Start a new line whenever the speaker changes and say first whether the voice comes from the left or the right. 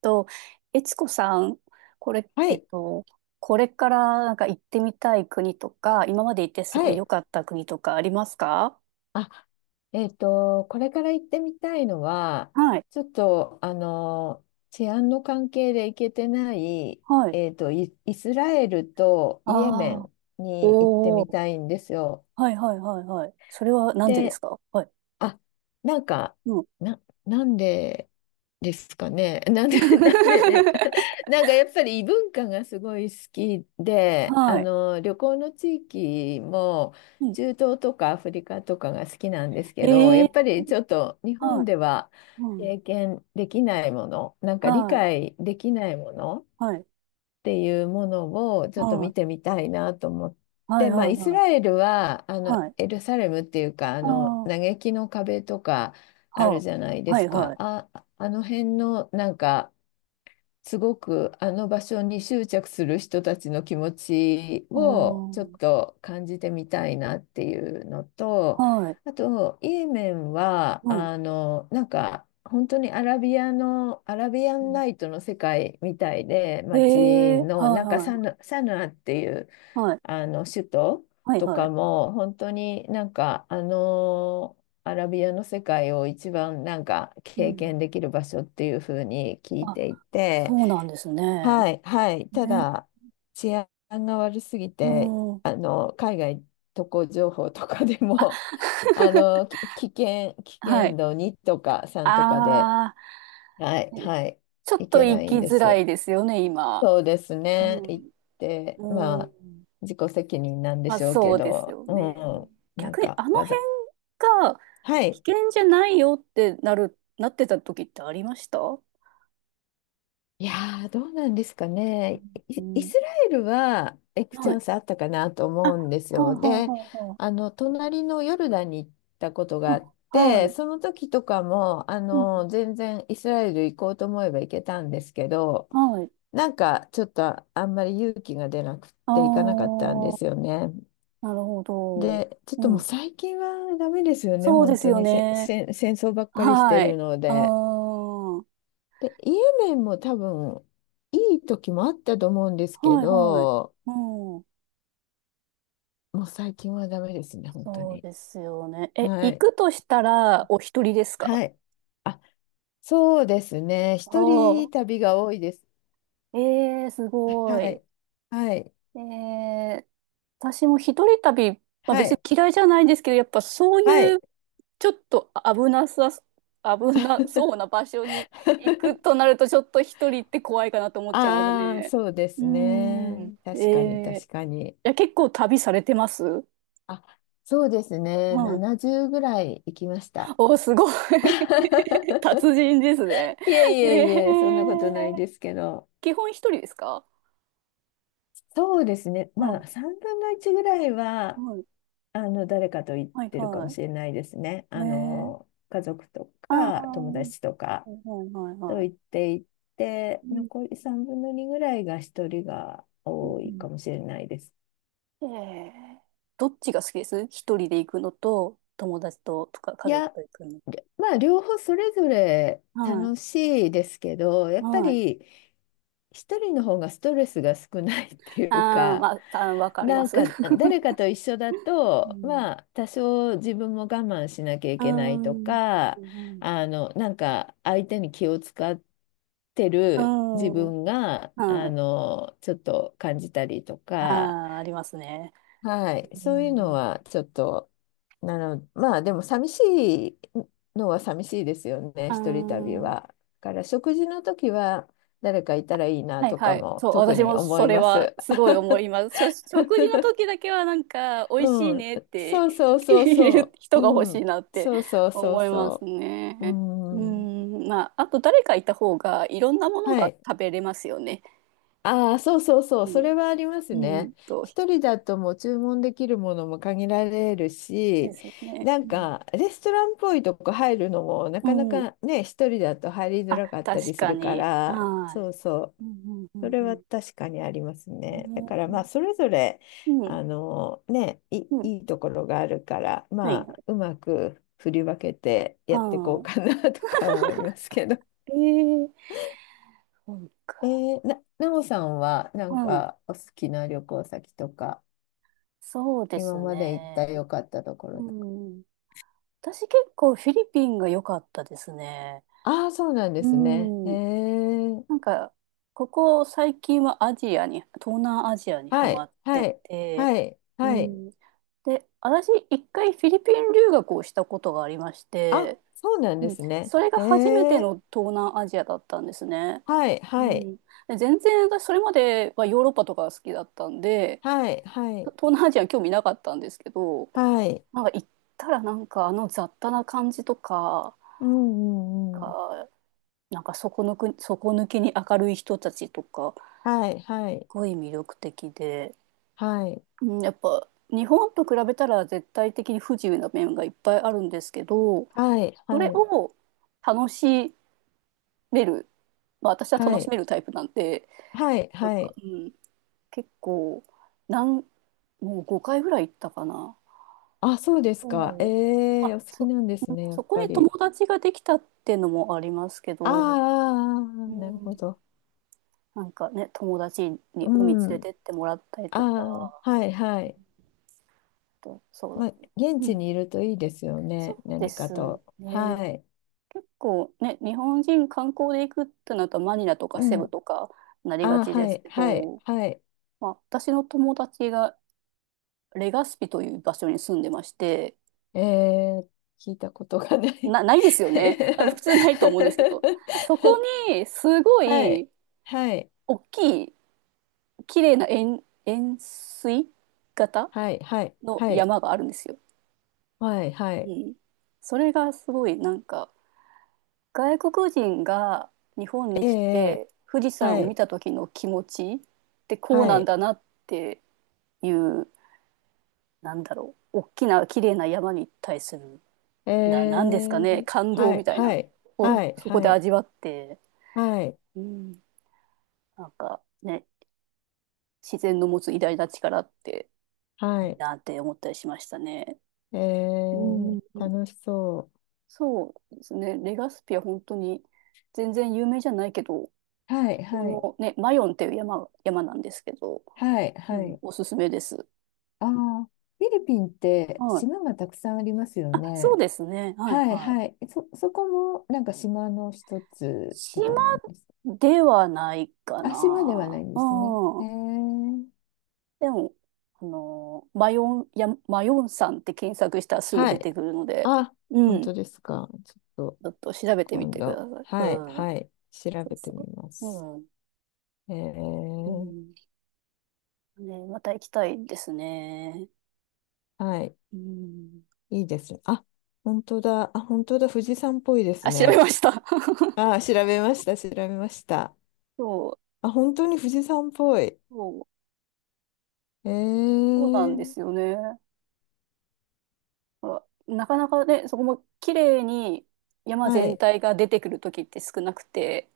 right: と、えつこさん、これ、
left: は
right: えっ
left: い、
right: と、これからなんか行ってみたい国とか、今まで行ってす
left: は
right: ごい
left: い。
right: 良かった国とかありますか？
left: あ、これから行ってみたいのは、
right: はい。
left: ちょっと、治安の関係で行けてない、
right: はい。
left: イスラエルとイエメ
right: ああ、
left: ンに行って
right: お
left: み
right: お、
left: たいんですよ。
right: はいはいはいはい。それはなんでです
left: で、
right: か？はい。
left: あ、なんか、
right: うん。
left: なんでですかね。なんで、なんで、なんかやっぱり異文化がすごい好きで、
right: はい。
left: 旅行の地域も
right: うん。
left: 中東とかアフリカとかが好きなんですけど、や
right: え
left: っ
right: え、
left: ぱりちょっと日
right: は
left: 本
right: い。
left: では
right: うん。
left: 経験できないもの、なんか理
right: はい。
left: 解できないもの
right: はい。
left: っていうものをちょっと
right: は
left: 見
right: い。
left: てみたいなと思っ
right: はい
left: て、まあ、
right: はい
left: イス
right: はい。
left: ラエルはあの
right: はい。
left: エルサレムっていうかあ
right: あ
left: の
right: あ、
left: 嘆きの壁とかあ
right: は
left: るじゃない
right: あ。
left: で
right: は
left: す
right: い
left: か。
right: はい。
left: あ、あの辺のなんかすごくあの場所に執着する人たちの気持ちを
right: お
left: ちょっ
right: ー。
left: と感じてみたいなっていうのと、
right: はい。
left: あと、イーメンは、
right: はい。
left: なんか、本当にアラビアの、アラビア
right: う
left: ン
right: ん、
left: ナイトの世界みたいで、
right: ええ、
left: 街の、
right: はい
left: なんか
right: は
left: サ
right: い。
left: ヌ、サヌアっていう、
right: はい。
left: 首都
right: はい
left: と
right: は
left: か
right: い。
left: も、本当になんか、アラビアの世界を一番なんか
right: う
left: 経
right: ん。
left: 験できる場所っていうふうに聞い
right: あ、
left: てい
right: そ
left: て、
right: うなんですね。
left: はいはい、た
right: ね。
left: だ治安が悪すぎて、
right: うん。
left: 海外渡航情報とかで
right: あ、
left: も あ のき危険、危
right: は
left: 険
right: い。
left: 度2とか3とかで、
right: あ
left: はい
right: あ、
left: はい、
right: ちょっ
left: い
right: と
left: け
right: 行
left: ない
right: き
left: んで
right: づら
left: す。
right: いですよね、今。
left: そうですね、
right: う
left: 行っ
right: ん。
left: て、ま
right: う
left: あ、
right: ん。
left: 自己責任なんで
right: まあ、
left: しょうけ
right: そうです
left: ど、
right: よね。
left: うん、なん
right: 逆に、
left: か
right: あの
left: わざ、
right: 辺が
left: は
right: 危
left: い。
right: 険じゃないよってなる、なってた時ってありました？う
left: いやー、どうなんですかね。イ、イ
right: ん。
left: スラエルは行くチ
right: は
left: ャ
right: い。
left: ンスあったかなと
right: あ、
left: 思
right: は
left: うんです
right: あ、
left: よ。で、
right: はあ、は
left: 隣のヨルダンに行ったこと
right: あ、
left: があ
right: は
left: っ
right: あ。あ、は
left: て、
right: い。
left: その時とかも、
right: うん。
left: 全然イスラエル行こうと思えば行けたんですけど、
right: はい。
left: なんかちょっとあんまり勇気が出なくって行かなかっ
right: あ
left: たんですよね。
right: あ、なるほど。
left: で、ちょっと
right: う
left: もう
right: ん。
left: 最近はダメですよね、
right: そうで
left: 本
right: す
left: 当
right: よ
left: にせ、
right: ね。
left: せん戦争ばっかりして
right: は
left: る
right: い。
left: の
right: あ
left: で。
right: あ、はい
left: で、イエメンも多分、いい時もあったと思うんですけ
right: はい。
left: ど、
right: うん。
left: もう最近はダメですね、本当
right: そう
left: に。
right: ですよね。え、
left: は
right: 行
left: い。
right: くとしたら、お一人ですか？
left: はい。あ、そうですね。一
right: お
left: 人
right: ー。
left: 旅が多いです。
right: ええ、す
left: は
right: ごい。
left: い。はい。
right: ええ、私も一人旅、まあ
left: は
right: 別に
left: い。
right: 嫌いじゃないんですけど、やっぱそう
left: は
right: い
left: い。
right: う、ちょっと危なそうな場所に行くと なると、ちょっと一人って怖いかなと思っちゃいます
left: ああ、
right: ね。
left: そうで
right: うー
left: す
right: ん。
left: ね。
right: え
left: 確かに、
right: え、
left: 確かに。
right: いや、結構旅されてます？
left: あ、そうですね。
right: はい。
left: 70ぐらい行きました。
right: お、すごい 達 人ですね。
left: いえい
right: ええ、
left: えいえ、そんなことないですけど。
right: 基本一人ですか？
left: そうですね。ま
right: は
left: あ、3分の1ぐらい
right: い。
left: は、
right: はい。
left: 誰かと行っ
right: はい
left: てるかも
right: は
left: しれないですね。
right: い。ええ、
left: 家族と
right: ああ
left: か、友
right: ー、
left: 達とか
right: はいはいはいええああいはいはい
left: と
right: は
left: 行っていて、
right: いうん
left: 残り3分の2ぐらいが1人が
right: う
left: 多いか
right: ん
left: もしれないです。
right: うんええ、どっちが好きです？一人で行くのと、友達と、とか
left: い
right: 家族
left: や、
right: と行くの。
left: まあ、両方それぞれ
right: はい。
left: 楽しいですけど、やっぱ
right: はい。
left: り一人の方がストレスが少ないっていう
right: ああ、
left: か、
right: まあ、たわかりま
left: なん
right: す。
left: か誰か と一緒だ
right: う
left: と、
right: ん。
left: まあ、多少自分も我慢しなきゃ い
right: う
left: けないと
right: ん。う
left: か、
right: ん。
left: なんか相手に気を使って
right: う
left: る自
right: ん。
left: 分が、
right: はい。
left: ちょっと感じたりと
right: あ
left: か。
right: あ、ありますね。
left: はい、
right: う
left: そういうの
right: ん、
left: はちょっと、なの、まあでも寂しいのは寂しいですよね、
right: あ
left: 一人旅
right: あ、
left: は。だから食事の時は誰かいたらいいな
right: はい
left: とか
right: はい。
left: も
right: そう、
left: 特
right: 私
left: に
right: も
left: 思
right: そ
left: い
right: れ
left: ま
right: は
left: す。
right: すごい思います。食事の時だけはなん か、美味しい
left: うん、
right: ねっ
left: そう
right: て
left: そう そう
right: 言える
left: そ
right: 人
left: う、
right: が欲
left: う
right: しい
left: ん、
right: なって
left: そうそうそう
right: 思います
left: そう、う
right: ね。う
left: ん、
right: ん、まあ、あと誰かいた方がいろんなもの
left: は
right: が
left: い。
right: 食べれますよね。
left: ああ、そうそうそう、
right: う
left: それ
right: ん。
left: はあります
right: うん
left: ね。
right: と、
left: 一人だともう注文できるものも限られる
right: で
left: し、
right: すよね。
left: な
right: う
left: ん
right: ん。
left: かレストランっぽいとこ入るのもな
right: う
left: かな
right: ん。
left: かね、一人だと入りづ
right: あ、
left: らかったり
right: 確
left: す
right: か
left: るか
right: に。
left: ら、
right: は
left: そうそう、
right: い。うんう
left: そ
right: ん
left: れ
right: う
left: は
right: ん
left: 確かにあります
right: う
left: ね。だ
right: ん。
left: からま
right: ね、
left: あ、それぞれ、
right: うん。
left: い、
right: うん。
left: いいところがあるから、
right: はい。
left: まあ、うまく振り分けてやっ
right: は
left: ていこうかな とか思いますけど。
right: い。えー、そうか。
left: なおさんは、なんか、お好きな旅行先とか、
right: そうで
left: 今
right: す
left: まで行った
right: ね。
left: 良かったとこ
right: う
left: ろとか。
right: ん。私結構フィリピンが良かったですね。
left: ああ、そうなんで
right: う
left: すね。
right: ん。なんか、ここ最近はアジアに、東南アジアにハ
left: は
right: マ
left: い、
right: って
left: はい、
right: て、
left: はい、
right: う
left: はい。
right: ん。で、私一回フィリピン留学をしたことがありまし
left: あ、
right: て、
left: そうなんで
right: うん。
left: すね。
right: それが初めての東南アジアだったんですね。
left: はい、
right: う
left: はい、
right: ん。で全然私それまではヨーロッパとかが好きだったんで、
left: はい、はい、
right: 東南アジア興味なかったんですけど、
left: はい。
right: なんか行ったらなんかあの雑多な感じとか、
left: うん、うん、うん。
right: がなんか底抜けに明るい人たちとか、す
left: はい、はい、
right: ごい魅力的で、
left: はい、
right: うん、やっぱ日本と比べたら絶対的に不自由な面がいっぱいあるんですけど、
left: はい、
right: それ
left: はい、
right: を楽しめる、まあ、私は
left: は
right: 楽し
left: い、
right: めるタイプなんで、
left: はい、
right: なん
left: は
right: か、
left: い。
right: うん、結構、なん、もう5回ぐらい行ったかな。
left: あ、そうですか。
right: そう。
left: お好き
right: うん、
left: なんですね、や
right: そ
left: っ
right: こ
left: ぱ
right: に友
left: り。
right: 達ができたっていうのもありますけ
left: あーあ
right: ど、
left: ー、
right: う
left: あーなるほ
right: ん、
left: ど。
right: なんかね、友達に
left: う
right: 海連れ
left: ん。
right: てってもらったり
left: あ
right: とか、
left: あ、
right: あ
left: はいはい。
right: と、そうだ。
left: まあ、現
right: う
left: 地
right: ん、
left: にいるといいですよね。
right: そうで
left: 何か
right: す
left: と。
right: ね。
left: はい。
right: 結構ね、日本人観光で行くってなるとマニラとか
left: う
right: セ
left: ん。
right: ブとかなりが
left: ああ、
right: ち
left: は
right: です
left: い
right: け
left: はい
right: ど、
left: はい。
right: まあ、私の友達がレガスピという場所に住んでまして、
left: えー、聞いたことがない。
right: ないですよね。多分普通ないと思うんですけど、そこにすご
left: はい。
right: い
left: はい。
right: 大きい綺麗な円錐型
left: はい。はい。
right: の
left: はい。
right: 山があるんですよ。
left: はい。は
right: う
left: い。
right: ん。それがすごいなんか外国人が日本に
left: え
right: 来
left: え
right: て富士山
left: は
right: を見
left: い。
right: た時の気持ちってこう
left: は
right: なん
left: い。
right: だなっていう、なんだろう、大きな綺麗な山に対する、
left: え
right: な、なんですか
left: え
right: ね、感動
left: は
right: み
left: い。
right: たい
left: は
right: な
left: い。
right: を
left: はい。
right: そこ
left: は
right: で
left: い。
right: 味わって、
left: はい。
right: うん、なんかね、自然の持つ偉大な力って
left: は
right: いい
left: い。
right: なって思ったりしましたね。
left: え
right: うんうん
left: え
right: うん、
left: 楽しそう。
right: そうですね。レガスピは本当に全然有名じゃないけど、
left: はい。
right: こ
left: はい。
right: のね、マヨンっていう山なんですけど、
left: はい、
right: う
left: は
right: ん、
left: い。
right: おすすめです。
left: ああ、フィリピンって
right: はい。
left: 島がたくさんありますよ
right: あ、そう
left: ね。
right: ですね。はい
left: はい、
right: はい。
left: はい。そこもなんか島の一つと
right: 島
left: かなんですか。
right: ではないか
left: あ、島ではな
right: な。
left: いんですね。
right: う
left: へ
right: ん。
left: え。
right: でも、あのー、マヨンさんって検索したらすぐ
left: は
right: 出
left: い。
right: てくるので、
left: あ、
right: う
left: 本
right: ん。
left: 当
right: ち
left: ですか。ちょっと
right: ょっと調べてみ
left: 今
right: てくだ
left: 度、
right: さい。う
left: はい、
right: ん。
left: はい、調
right: そう
left: べてみ
right: そ
left: ま
right: う。
left: す。
right: うん。
left: え
right: う
left: ー、
right: ん。ね、また行きたいですね。
left: はい、
right: うん。
left: いいですね。あ、本当だ。あ、本当だ。富士山っぽいです
right: あ、調べ
left: ね。
right: ました。
left: あ、調べました、調べました。
right: そう、
left: あ、本当に富士山っぽい。
right: そう、
left: え
right: そうなんで
left: ー、
right: すよね。ほら、なかなかね、そこも綺麗に山
left: は
right: 全
left: い。
right: 体が出てくる時って少なくて、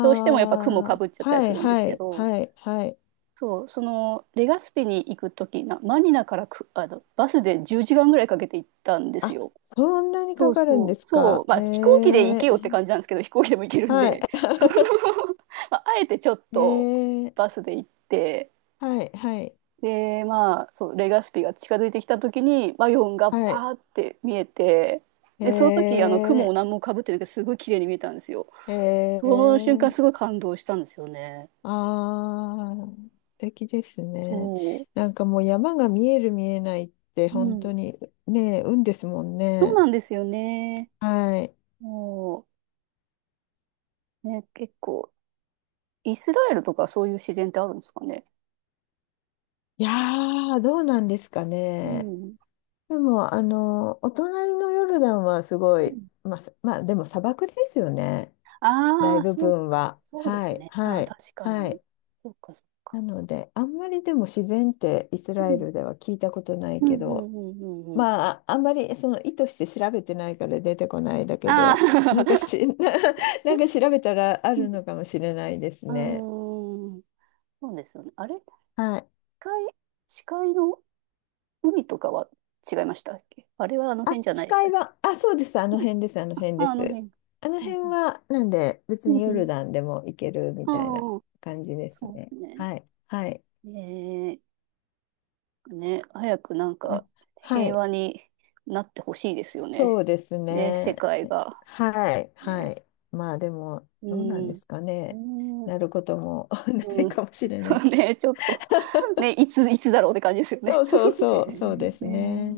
right: どうしてもやっぱ雲か
left: あ、
right: ぶっちゃったり
left: は
right: す
left: い
right: るんで
left: は
right: すけ
left: い
right: ど、
left: はいはい。
right: そう、そのレガスピに行く時な、マニラからく、あの、バスで10時間ぐらいかけて行ったんです
left: あ、
right: よ。
left: そんなに
right: そ
left: か
right: う
left: かるん
right: そ
left: で
right: う、
left: す
right: そう、
left: か。
right: ま
left: へ
right: あ飛行機で行け
left: え、
right: よって感じなんですけど、飛行機でも行けるん
left: は
right: で、
left: い。
right: まあ、あえてちょっ
left: え
right: と
left: ー、
right: バスで行って、
left: はいはい
right: で、まあ、そう、レガスピが近づいてきた時に、バイオンが
left: はい。
right: パーって見えて、で、その時、あの、雲
left: え
right: を何もかぶってなくて、すごい綺麗に見えたんですよ。
left: ー、え
right: その瞬間、
left: ー、
right: すごい感動したんですよね。
left: あー素敵ですね。
right: そ
left: なんかもう山が見える見えないって
right: う。う
left: 本当
right: ん。
left: にね、運ですもん
right: そう
left: ね。
right: なんですよね。
left: はい。
right: もう、ね、結構、イスラエルとかそういう自然ってあるんですかね。
left: いやー、どうなんですか
right: う
left: ね。
right: ん。
left: でも、お隣のヨルダンはすご
right: う
left: い、
right: ん、
left: まあ、まあ、でも砂漠ですよね。
right: ああ
left: 大
right: ー、
left: 部
right: そう
left: 分
right: か。
left: は。
right: そうで
left: は
right: す
left: い、
right: ね。あ
left: は
right: あ、
left: い、
right: 確か
left: は
right: に。
left: い。
right: そうか、そう
left: な
right: か。
left: ので、あんまりでも自然ってイスラ
right: う
left: エル
right: ん。
left: では聞いたことない
right: う
left: け
right: ん、う
left: ど、
right: ん、うん、うん。うん、
left: まあ、ああんまりその意図して調べてないから出てこないだけ
right: あ
left: で、なんかし、
right: あ。
left: なんか調べたらあるの かもしれないです
right: う
left: ね。
right: ーん。そうですよね。あれ、
left: はい。
right: 界、視界の海とかは違いましたっけ？あれはあの
left: あ、
right: 辺じゃないでし
left: 近
right: たっ
left: い
right: け？
left: は、あ、そうです。あの
right: う
left: 辺
right: ん。
left: です。あの
right: あ、
left: 辺
right: あ
left: で
right: あの
left: す。
right: 辺。
left: あの
right: うん
left: 辺
right: うん。
left: は、なんで、別
right: う
left: に
right: ん
left: ヨ
right: う
left: ル
right: ん、
left: ダンでも行けるみ
right: あ
left: たいな
right: あ、
left: 感じです
right: そうで
left: ね。
right: すね。
left: はい。はい。
right: えー、ね、早くなん
left: う
right: か
left: んは
right: 平
left: い。
right: 和になってほしいですよ
left: そう
right: ね。
left: です
right: ね、世
left: ね。
right: 界が。
left: はい。は
right: ね、
left: い。まあ、でも、
right: う
left: どうなんで
right: ん。
left: すか
right: う
left: ね。
right: ん。うん。
left: なることも ないかもしれな
right: そ
left: い
right: う
left: けど。
right: ね、ちょっと、ね、いつだろうって感じですよ
left: そ
right: ね。
left: うそう
right: ね、
left: そう。そうです
right: ね。
left: ね。